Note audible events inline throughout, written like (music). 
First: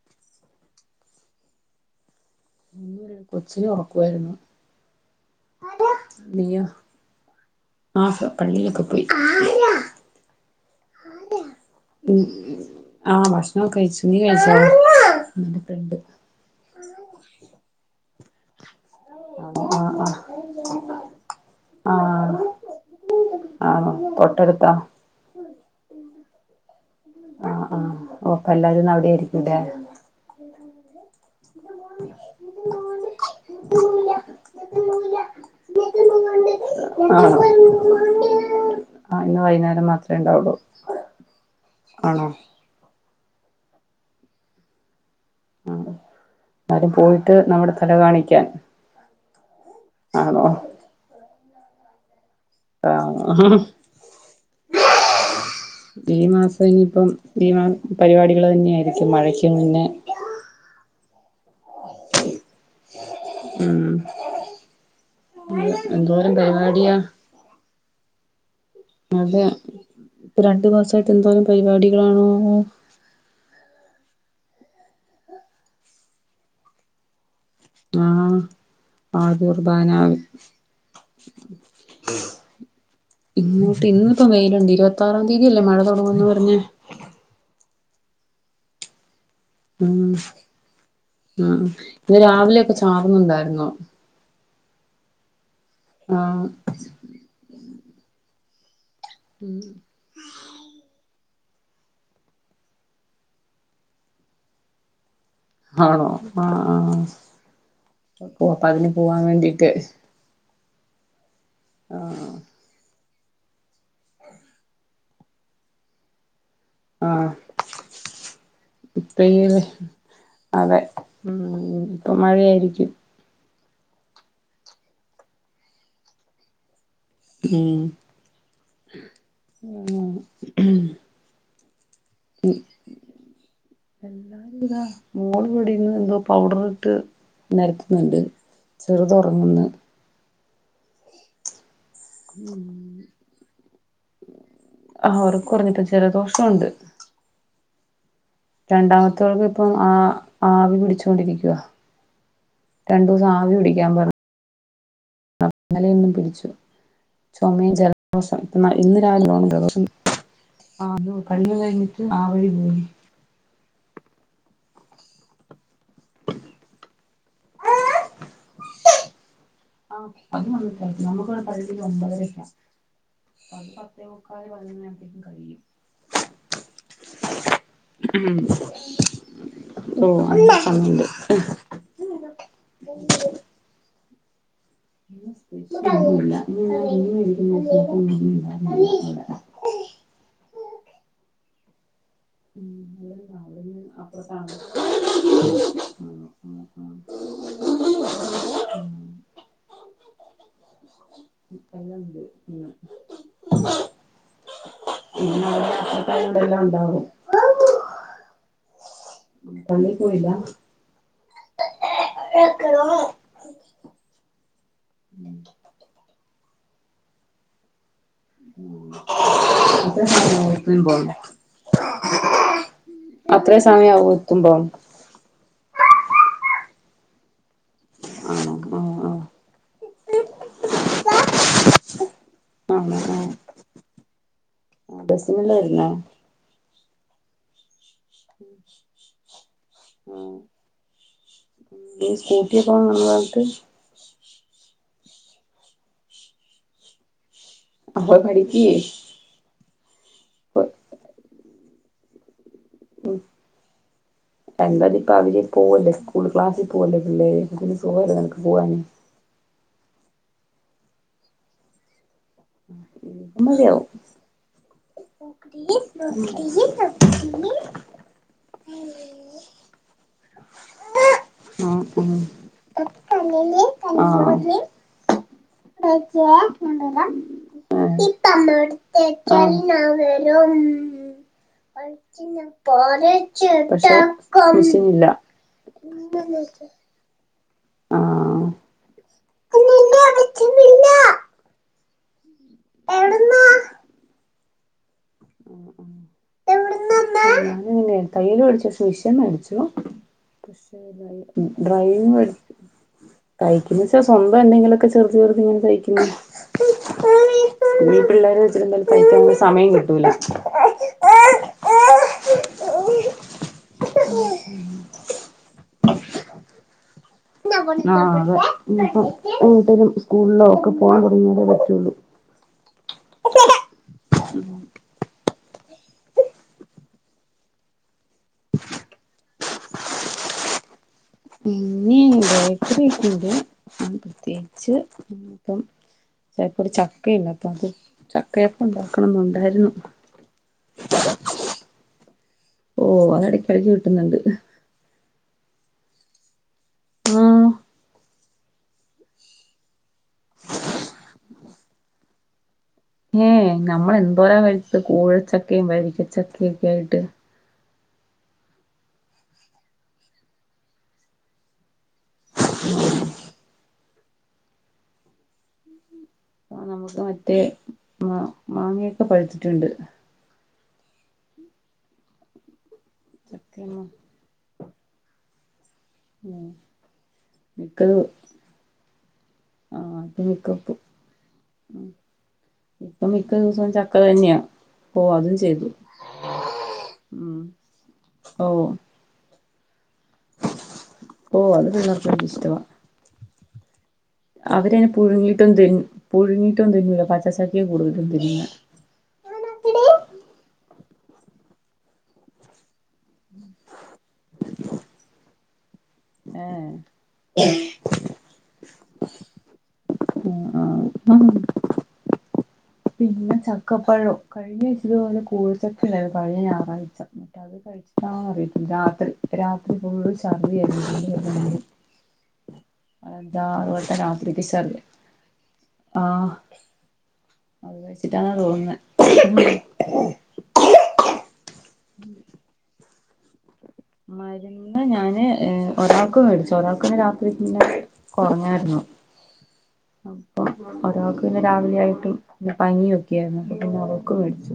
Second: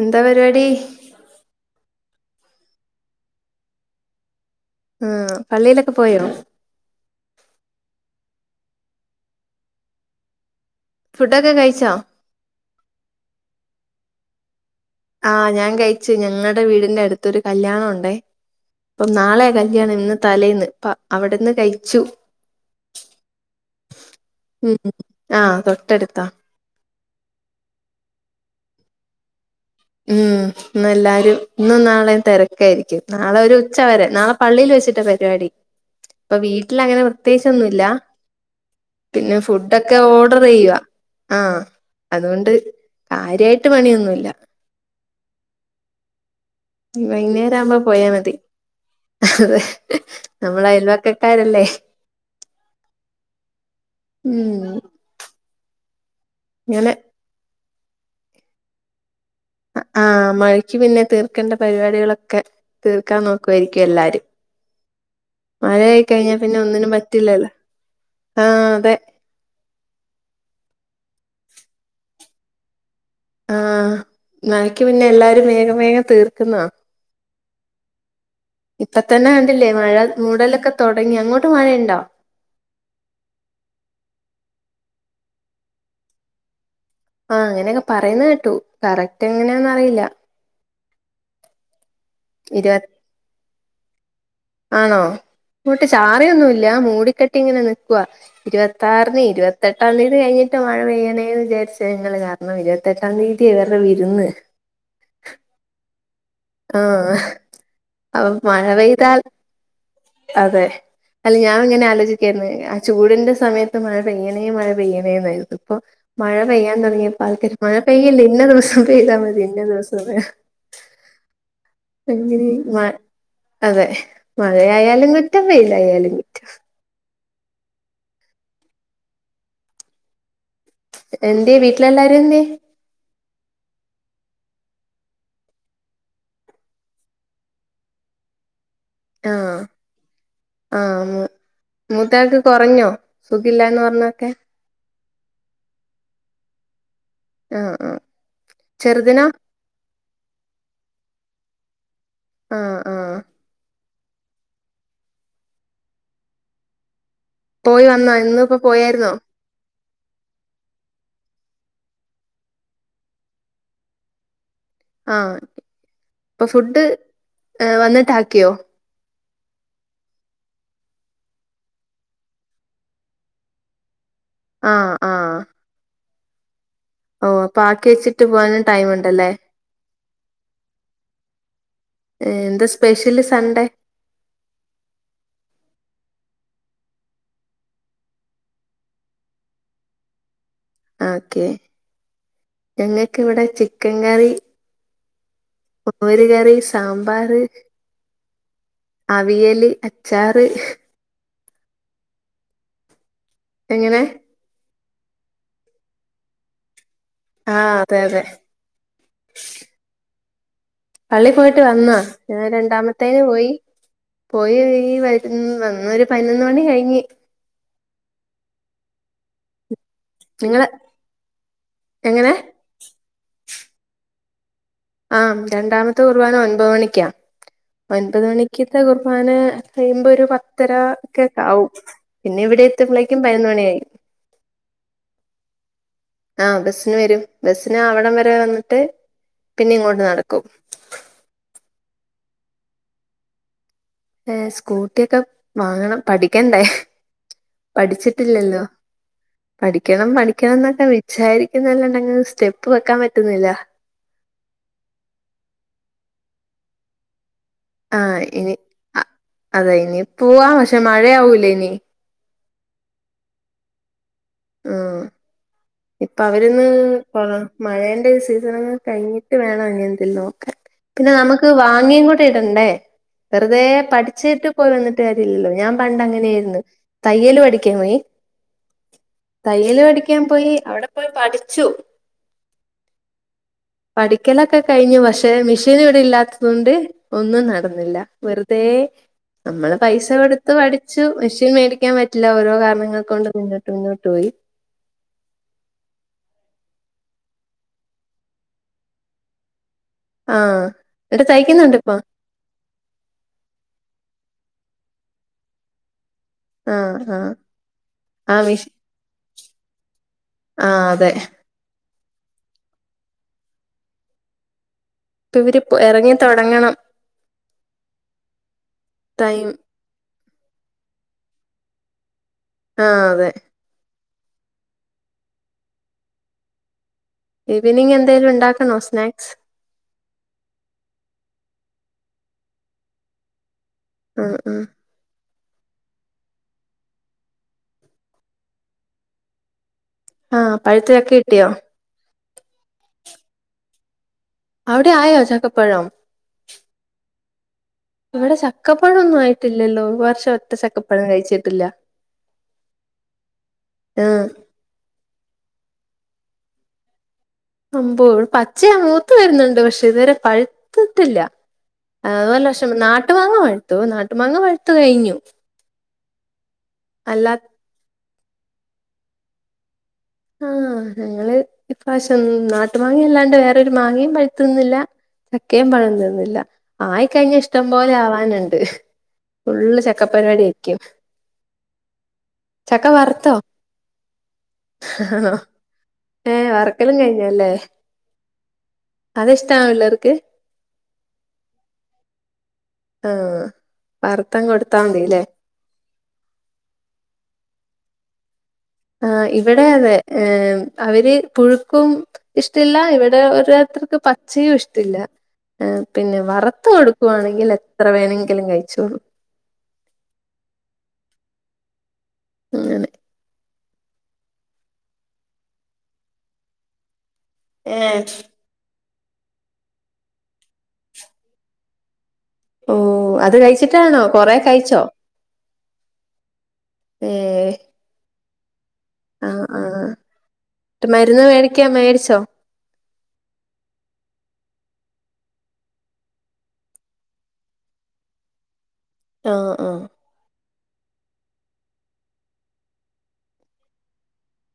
എന്താ പരിപാ ടി കൊച്ചിനെ ഒറക്കുവായിരുന്നു ആ പള്ളീലൊക്കെ പോയോ പള്ളീലൊക്കെ പോയി ഫുഡോക്കെ കഴി മ് ആ ഭക്ഷണോ കഴിച്ചു നി (unintelligible) ആ ഞാൻ കയിച്ചു ഞങ്ങടെ വീടിന്റെ അടുത്തൊരു കല്യാണം ഒ ണ്ടെ അപ്പം നാളെ ആ കല്യാണം ഇന്ന് ആ തലേന്ന് അപ്പ അവിടെന്ന് ആ കയിച്ചു ആണോ തൊട്ടടുത്താ മ് ആ ട്ടടുത്ത ആ ആ ഓ അപ്പല്ലാരുന്ന് അവിടെ ആയിരിക്കുല്ലെ ഉം ഇന്നെല്ലാരും ഇന്നും നാളേം തെരക്കായിരിക്കും നാളെ ഒരു ഉച്ച വരെ നാളെ പള്ളിൽ വെച്ചിട്ട പരിപാടി ഇപ്പൊ വീട്ടിൽ അങ്ങനെ പ്രത്യേകിച്ച് ഒന്നുമില്ല ആ പിന്നെ ഇന്ന് വൈകുന്നേരം ഫുഡൊക്കെ മാത്രമേ ഓഡറ് ഉണ്ടാവുള്ളൂ ചെയ്യുവാ ആ ആണോ അതുകൊണ്ട് കാര്യായിട്ട് പണിയൊന്നുമില്ല നാളെ വൈന്നേരാവുമ്പോ പോയാ മതി അതെ നമ്മള് അയല്പക്കരാല്ലേ ആണോ ഉം ഈ മാസം ഇങ്ങനെ ഇനിയിപ്പം ലീവാ പരിപാടികൾ തന്നെയായിരിക്കും മഴയ് ആ മഴക്ക് പിന്നെ തീർ ക്കണം പരിപാടികളൊക്കെ തീർക്കാൻ ഉം നോക്കുവായിരിക്കും എല്ലാരും മഴയായി എന്തോരം കഴിഞ്ഞാ പിന്നെ ഒന്നിനും പരിപാടിയാ പറ്റില്ലല്ലോ ആ അതെ രണ്ടു മാസായിട്ട് എന്തോരം പരിപാടികളാണോ ആ മഴക്ക് മുന്നേ എല്ലാരും വേഗം വേഗം തീർക്കുന്നതാ ആ ഇപ്പ തന്നെ ആദ്യ കണ്ടില്ലേ കുർബാന മഴ മൂടലൊക്കെ തൊടങ്ങി അങ്ങോട്ട് മഴയുണ്ടോ ഇങ്ങോട്ട് ഇന്നിപ്പോ വെയിലുണ്ട് ഇരു പത്താറാം തീയതിയല്ലേ മഴ തുടങ്ങുന്ന് പറഞ്ഞെ ആ അങ്ങനെയൊക്കെ പറയുന്നെ കേട്ടു കറ റ്റ് എങ്ങനെയാന്ന് അറിയില്ല ആ ഇന്ന് ഇരുപ രാവിലെയൊക്കെ ചാറുന്നുണ്ടായിരുന്നു. ആണോ അങ്ങോട്ട് ആഹ് ചാറിയൊന്നും ഇല്ല മൂടിക്കെട്ടി ഇങ്ങനെ നി ക്കുവാ ഇരുവ കാരണം ഇരുപത്തെട്ടാം തീയതി കഴിഞ്ഞിട്ട് മഴ പെയ്യണേ വിചാരിച്ചാ ഞങ്ങള് കാരണം ഇരുപത്തെട്ടാം തീയതി ഇവരുടെ വിരുന്ന് ആണോ ആ ആ ആഹ് അപ്പൊ അപ്പോ മഴ അതിന് പെയ്താൽ പോവാൻ വേണ്ടീട്ട് അതെ അല്ല ഞാൻ ഇങ്ങനെ ആഹ് ആലോചിക്കായിരുന്നു ആ ചൂട് ടിന്റെ സമയത്ത് മഴ പെയ്യണേ മഴ പെയ്യണെന്നായ്രുന്നു ഇപ്പൊ മഴ പെയ്യാൻ ആഹ് തൊടങ്ങിയാപ്പാക്ക് മഴ പെയ്യല്ലേ ഇന്ന ദിവസം പെയ്താ ഇപ്പ മതി ഇന്ന ഈ ദിവസം മഴ അതെ ഉം ഇപ്പൊ എന്തിന് മഴ മഴയായിരിക്കും അതെ മഴയാ മഴയായാലും കുറ്റം വെയിലായാലും കുറ്റം ഉം എന്തെ വീട്ടി ട്ടിൽ എല്ലാരും എന്ത്യാ എല്ലാരും ഇതാ മോള് ഇവിടെ ഇരുന്ന് എന്തോ പൗഡർ ഇട്ട് നേരത്തുന്നോണ്ട് ചെറുത് ഒറങ്ങുന്നു ആ ആന്ന് മം പറഞ്ഞൊക്കെ ആ അവർക്ക്‌ കൊറഞ്ഞിട്ടോ ജലദോഷമൊണ്ട് ആ ആ രണ്ടാമത്തവൾക്ക് ഇപ്പം ആ ആവി പിടിച്ചുകൊണ്ടിരിക്കുവ ആഹ് ആഹ് രണ്ടുദോസം ആവി പിടിക്കാൻ പറഞ്ഞ് ഇന്നലെയൊന്നു പിടിച്ചു ചൊമയും പോയി വന്നോ ജലദോഷം ഇന്ന് ഇപ്പോ ഇ ഇന്ന് പോയായിരുന്നോ രാവിലെയാന്ന് തോന്നുന്ന് ജലദോഷം ആന്നു പള്ളി കഴിഞ്ഞിട്ട് ആ വഴി പോയി ആ അപ്പൊ ഫുഡ് വന്നിട്ടാക്കിയോ ആ അതും വന്നിട്ടാക്കി നമ്മുക്ക് പള്ളിയില് ഒമ്പതരക്ക പത്ത് പത്തേമുക്കാല് പതിനൊന്നു ആഹ് ആകുമ്പോത്തെക്കും ആഹ് കഴിയും ഓ അപ്പൊ ആക്കി വച്ചിട്ട് ഉം പോവാനും ടൈം ഉണ്ടല്ലേ ഓ അതിന് സമയമൊണ്ട് എന്താ സ്പെഷ്യല് സൺഡേ ഇന്ന് സ്പെഷ്യൽ ഒന്നുമില്ല (unintelligible) ഓക്കേ ഉ അല്ല ന അപ്പറ കാണ (unintelligible) മോര് കറി സാമ്പാർ അവിയല് അച്ചാറ് യല്ലാം ഉണ്ട് ഉ എങ്ങനെ പിടെെല്ലാം ഉണ്ടാവും (unintelligible) ആ അതെ അതെ പള്ളി പോയില്ല പള്ളി പോയിട്ട് വന്നാ ഞാൻ രണ്ടാമത്തേന് പോയി പോയി ഈ വ വന്നു ഒരു പതിനൊന്ന് മണി കഴിഞ്ഞി ഉ സ നിങ്ങള് എങ്ങനെ അത്രയും സമയം ആവോ ത്തു മ്പം ആഹ രണ്ടാമത്തെ കുർബാന ഒൻപത് മണിക്കാ ഒൻപത് ആണോ ആ മണിക്കത്തെ ആ കുർബാന കഴിയുമ്പോ ഒരു പത്തര ഒക്കെക്കാവും പിന്നെ ഇവിടെ ആണോ എത്ത്പളേക്കും പതിനന്ന് മണിയ ആയി ആ ബസ്സിനല്ലേ വരുന്നേ ആ ബസ്സിന് വരും ബ- അവിടം വരെ വന്നിട്ട് പിന്നെ ഇങ്ങോട്ട് നടക്കും സ്കൂട്ടി പോ നന്ന പറട്ട് ഏ സ്കൂട്ട- സ്കൂട്ടിയൊക്കെ വാങ്ങണം പഠിക്കണ്ടേ ആ പഠിക്കുവേ പഠിക്ക- ഠിക്കണം പഠിക്കണം എന്നൊക്കെ വിചാരിക്കുന്നല്ല സ്റ്റെ് (unintelligible) ഉ എന്തായാലും ഇപ്പ അവര് പോവല്ലേ സ്കൂൾ ക്ലാസ് പോലെ ഉള്ളെ എ പോല്ല നിനക്ക് പോവെ അതാ ഇനി പോവാ പക്ഷെ മഴയാവൂല ഇനി ഉ ഉമ്മതിവും (unintelligible) (unintelligible) ഇപ്പ അവര്ന്ന് പൊളോ മഴേന്റെ സീസൺ കഴിഞ്ഞിട്ട് വേണം അങ്ങനെന്തേലും നോക്കാൻ പിന്നെ നമക്ക് വാങ്ങിയും കൂടി ഇടണ്ടേ വെറുതെ പഠിച്ചിട്ട് പോയി വന്നിട്ട് കാ ഇല്ല പഠിക്കാൻ പോയി തയ്യല് പഠിക്കാൻ പോയി (unintelligible) അവിടെ പോയി പഠിച്ചു ആഹ് ആഹ് ആഹ് പക്ഷെ പഠിക്കലൊക്കെ കഴിഞ്ഞു മിഷീനില്ല പക്ഷെ മിഷനിവിടെ ഇല്ലാത്തത് കൊണ്ട് ഒന്നും ന ന്നില്ല വെറുതെ നമ്മള് പൈസ കൊടുത്ത് പഠിച്ചു മെഷീ (unintelligible) ല്ല ഓരോ കാരണങ്ങൾ കൊണ്ട് ആഹ് മുന്നോട്ട് മുന്നോട്ട് പോയി ഞാനാണെ തയ്യൽ പടിച്ചു പക്ഷേ മെഷീൻ മേടിച്ചു ആഹ് ശെ എന്നിട്ട് തയ്ക്കുന്നുണ്ട് ഇപ്പൊ ഡ്രൈവിംങ്‌ പട് തയ്ക്കുന്നേച്ച സ്വന്തം പ്പന്തങ്കിലൊക്കെചെറുത് ചെറുത് ഇങ്ങനെ തയ്ക്കുന്നു ആഹ് ആഹ് ഈ പിള്ളേരെ വെച്ചന്തായാലും തയ്ക്കാൻ സമയം കിട് ട്ടൂല ആ അതെ ഇപ്പ ഇവര് എറങ്ങിത്തൊടങ്ങണം ആ അതെ ഇഞ്ഞ്പ്പം ടൈം എങ്ങോട്ടേലും സ്കൂളിലോ ഒക്കെ പോകാൻ തൊടങ്ങിയാലെ പറ്റൊള്ളൂ ആ അതെ ഈവനിങ് എന്തേലും ഉണ്ടാക്കണോ സ്നാക്സ് ഉം ഇനി ബെകൃതുണ്ട് മും ആഹ് ആഹ് പ്രത്യേകിച്ച് അപ്പം ദേ ഇപ്പോരു ചക്കയുണ്ട് അപ്പ അത് ചക്കയപ്പം ഉണ്ടാക്കണംന്ന് ഉണ്ടാരുന്നു ആ പഴുത്ത ചക്ക കിട്ടിയോ ഓ അതിടക്ക് ഇടക്ക് കിട്ടുന്നുണ്ട് അവിടെ ആയോ ചക്കപ്പഴം ആ ഇവിടെ ചക്കപ്പഴൊന്നും ആയിട്ടില്ലല്ലോ ഈ വർഷം ഒറ്റ ചക്കപ്പഴം കഴിച്ചിട്ടില്ല ഉം നമ്മള് ആഹ് എന്തോരം കഴിച്ചത് കൂഴച്ചക്ക വരിക്ക ചക്കൊക്കെ ആയിട്ട് ആമ്പോ പച്ചയാ മൂത്ത് വരുന്നുണ്ട് പക്ഷെ ഇതുവരെ പഴുത്തിട്ടില്ല അതു വല്ല ഇഷ്ടം നാട്ടു മാങ്ങ മതി നാട്ടുമാങ്ങ പഴുത്തു കഴിഞ്ഞു അ നമുക്ക് അല്ലാ മറ്റേ മാ മാങ്ങയൊക്കെ പഴുത്തിട്ടുണ്ട് ആ ഞങ്ങള് ഇപ്രാവശ്യം ന ട്ടുമാങ്ങ അല്ലാണ്ട് വേറൊരു ചക്കയൊന്നും മാങ്ങയും പഴുത്തുന്നില്ല ചക്കെ ക്കേം പഴം തിന്നില്ല ഉം ആയി കഴിഞ്ഞ ഇഷ്ടം പോലെ മിക്കത് ആവാനുണ്ട് ഫുള്ള് ആഹ് ചക്ക അത് മിക്കപ്പോ പരിപാടിയായിരിക്കും ചക്ക ഇപ്പൊ മിക്ക വറുത്തോ ദിവസവും ചക്ക തന്നെയാ ഓ ആ അതും ചെയ്തു ഏ വറുക്കലും ഉം കഴിഞ്ഞല്ലേ ഓ അതിഷ്ടാനോ എല്ലാർ ഓ അത എല്ലാർക്കും വല്യ ഇഷ്ടവാ ആ അവരയിന് പുഴുങ്ങിയിട്ടൊ തി പുഴുങ്ങിയിട്ടൊന്നും തിന്നുല്ല പ പസക്കിയ (inaudible) ആ ഇവിടെ അതെ ഏമം അവര് പുഴുക്കും ഇഷ്ടില്ല ഇവിടെ ഓരോരുത്തർക്ക് പച്ചയും ഇഷ്ടില്ല പിന്നെ വറുത്ത് ഏഹ് കൊടുക്കുവാണെങ്കിൽ എത്ര വേണങ്കിലും കഴിച്ചോളും ഉം അങ്ങനെ പിന്നെ ച ക്കപഴോ കഴിഞ്ഞ ആഴ്ച ഇത്പോലെ കൂഴച്ചക്ക ആയിരുന്നു കഴിഞ്ഞ ഞാറാഴ്ച്ച അത് ഏഹ് കഴിച്ചിട്ടണോന്നറിയത്തില്ല ത്രി രാത്രി ഫുള്ളും ശർദി ആയിരുന്നു ഓ അത് കഴിച്ചിട്ടാണോ കൊറെ കഴിച്ചോ ആ അതെ എന്നാ തോനുന്നെ ആ ആഹ് മരുന്ന് മേടി ക്കാൻ മേടിച്ചോ മരുന്ന് ഞാന് ഒരാൾക്ക് മേടിച്ചു ഒരാൾക്കന്ന് രാത്രി പിന്നെ കുറഞ്ഞായിരുന്നു ആ ആ ഒരാൾക്ക് പിന്നെ രാവിലെ ആയിട്ടും പനിയൊക്കെയായിരുന്നു അപ്പ പിന്നെ അവക്ക് മേടിച്ചു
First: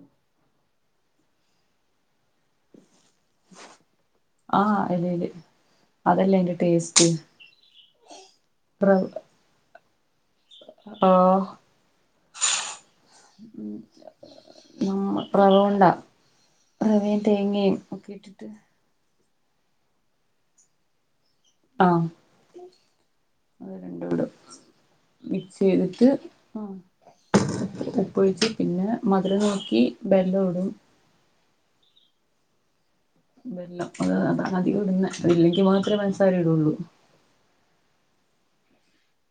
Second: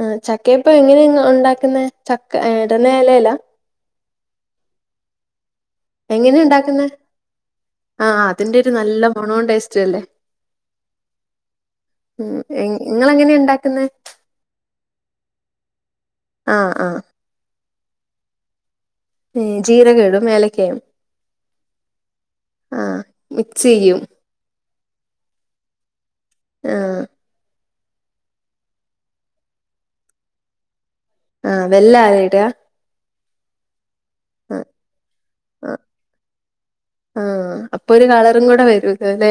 ആ ചക്ക ഇപ്പൊ എങ്ങനെ ഇന്ന് ഉണ്ടാക്കുന്നേ ചക്ക എട നലേല ആ എലെല് എങ്ങനെയ ഉണ്ടാക്കുന്ന ആ അതിന്റെ ഒരു നല്ല റവ് മണവും ടെ ല്ലേ ആഹ് ഉം എ നിങ്ങള് അങ്ങനെയ ഉണ്ടാക്കുന്നേ നമ്മ റ വവുണ്ടാ ആഹ് അവേ തേങ്ങേ ഒക്കെക് ഇട്ടിട്ട് ജീരകേടും ഏലക്കയും ആ ആഹ് മിക്സ് അത് ചെയ്യും രണ്ട കൂടും മിക്സ് ചെയ്തിട്ട് ആ ആഹ് ഉപ്പൊഴിച്ച് പിന്നെ മധുരമാക്കി ബെല്ല ഇടും ആ വെല്ല ആട വല്ല അത അത ആദ്യ ഇടുന്ന അ ഇല്ലെങ്കി ആഹ് മാത്രമേ പഞ്ചസാര ഇടുള്ളൂ അും കൂടെ വര അല്ലേ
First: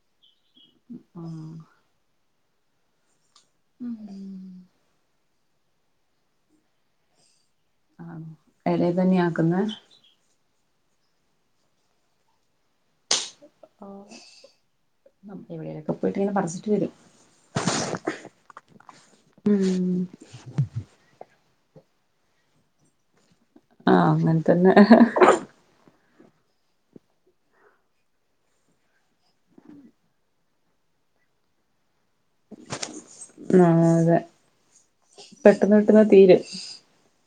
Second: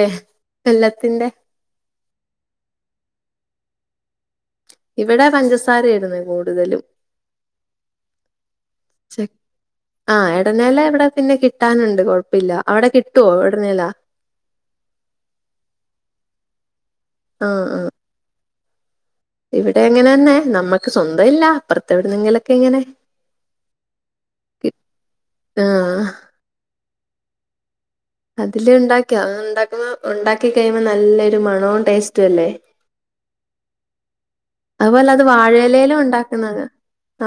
വെള്ളത്തിന്റെ ആഹ് ഉം ഇവിടെ പഞ്ചസാരയാ ഇടുന്നത് കൂടുതലും ആ ഇട തന്നെയ ആക്കുന്ന ഇടനില ഇവിടെ പിന്നെ കിട്ടാനുണ്ട് കുഴപ്പമില്ല അവിടെ കിട്ടുവോ ഇടനേല ആ എവിടെലൊക്കെ പോയിട്ട്ങ്ങെ പറച് വരും ആ ആ ഇവിടെ ഉം എങ്ങനെ തന്നെ നമ്മക്ക് സ്വന്ത ഇല്ല അപ്പർത്ത് എവിടെന്നെങ്കിലൊക്കെ ഇങ്ങനെ ആഹ് അങ്ങൻ കി തന്നെ ആഹ് അതില് ഇണ്ടാക്കിയ ഉണ്ടാക്കുമ്പം ഉണ്ടാക്കി കഴിയുമ്പോ നല്ലൊരു മണവും ടേസ് ആ അതെ അതുപോലെ അത് പെട്ടന്ന് വാഴയിലേലും പെട്ടന്ന് തീരും ഉണ്ടാക്കുന്ന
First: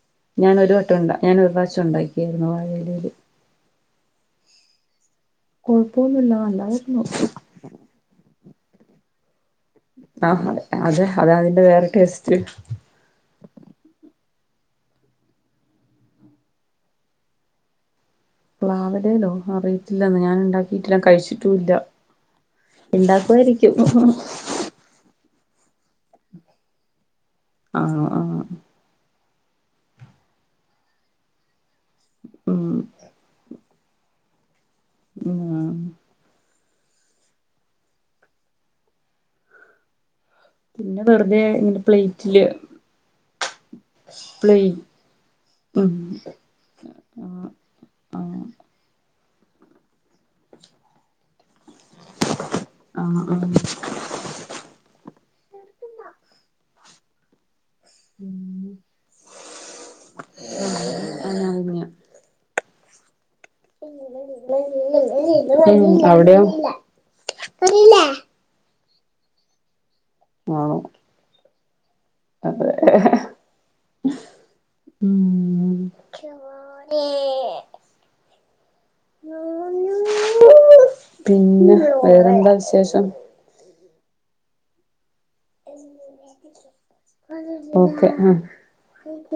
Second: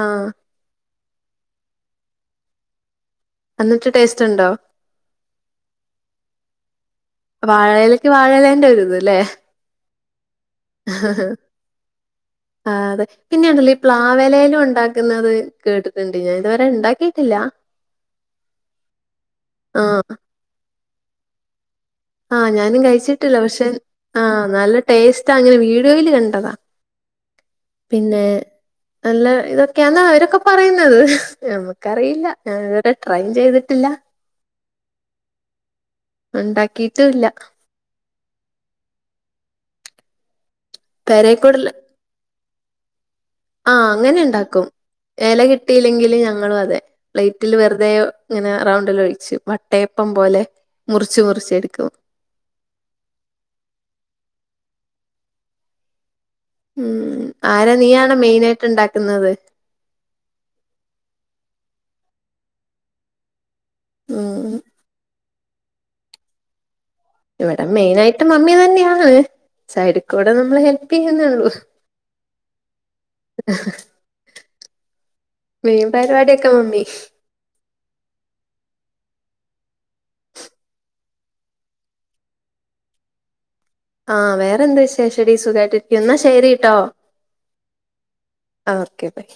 ആഹ് ഞാനൊരു വട്ടം ഉണ്ടാ ഞാൻ ഒരു പ്രാവശ്യം ഉണ്ടാ ക്കിയിരുന്നു വാഴയിലയില് ന്ന്ട്ട് ടേസ്റ്റ് ഉണ്ടോ കൊഴപ്പൊന്നുല്ല നല്ലത് വാഴയിലക്ക് വാഴയില ൻ്റെ ഒരിത് ലേ ആഹ് അതെ അത അതിന്റെ വേറെ ടേസ്റ്റ് ആ അതെ പിന്നെയുണ്ടല്ലോ ഈ പ്ലാവെലയിലും ഉണ്ടാക്കുന്നത് കേട്ടിട്ട്ണ്ട് ഞാൻ ഇതുവരെ ഇണ്ടാക്കിയിട്ടില്ല പ്ലാവെലയിലോ അറയത്തില്ല ന്ന ഞാൻ ഇണ്ടാ ക്കിട്ടുല്ല ഞാൻ കഴിച്ചിട്ടുല്ല ആഹ് ഞാനും കഴിച്ചിട്ടില്ല പക്ഷെ ആഹ് നല്ല ടേസ്റ്റ് അങ്ങനെ വീ വീഡിയോയില് കണ്ടതാ ആണോ പിന്നെ ആഹ് നല്ല ഇതൊക്കെയാന്ന് അവരൊക്കെ പറയുന്നത് നമ്മ ക്കറിയില്ല ഞാന് ഉം ഇതുവരെ ട്രൈ ചെയ്ത് ട്ടില്ല ഉം ആഹ് ഇണ്ടാക്കിട്ടൂല്ല പിന്നെ പെരേക്കൂടല് വെറുതെങ്ങനെ പ്ലേറ്റില് ആഹ് പ്ലേ അങ്ങനെണ്ടാക്കും എല ഉം കിട്ടിയില്ലെങ്കില് ഞങ്ങളും അതെ ആഹ് പ്ലേറ്റില് വെറുതെ ഇങ്ങനെ റൗണ്ടല് ഒഴിച്ച് വട്ടയപ്പം പോലെ മുറിച്ച് മുറിച്ച് എടുക്കും ആഹ് ആഹ് ഉം ആരാ നീയാണൊ മെയിനായിട്ട് ഇണ്ടാക്ക്ന്നത് ആഹ് ഉം ഉം അവിടെയോ ഇവിടെ മെയിനായിട്ട് മമ്മി തന്നെയാണ് ഏഹ് സൈഡ് കൂടെ നമ്മള് ആണോ ഹെൽപെയ്യുന്നേള്ളൂ മീൻ പരിപാടിയൊക്കെ മമ്മി പിന്നെ വേറെന്താ വിശേഷം ആ വേറെന്ത് വിശേഷ ടി സുഖായിട്ടിരി എന്ന ശരി ട്ടോ ഓക്കെ ആഹ് ആ ഓക്കെ ബൈ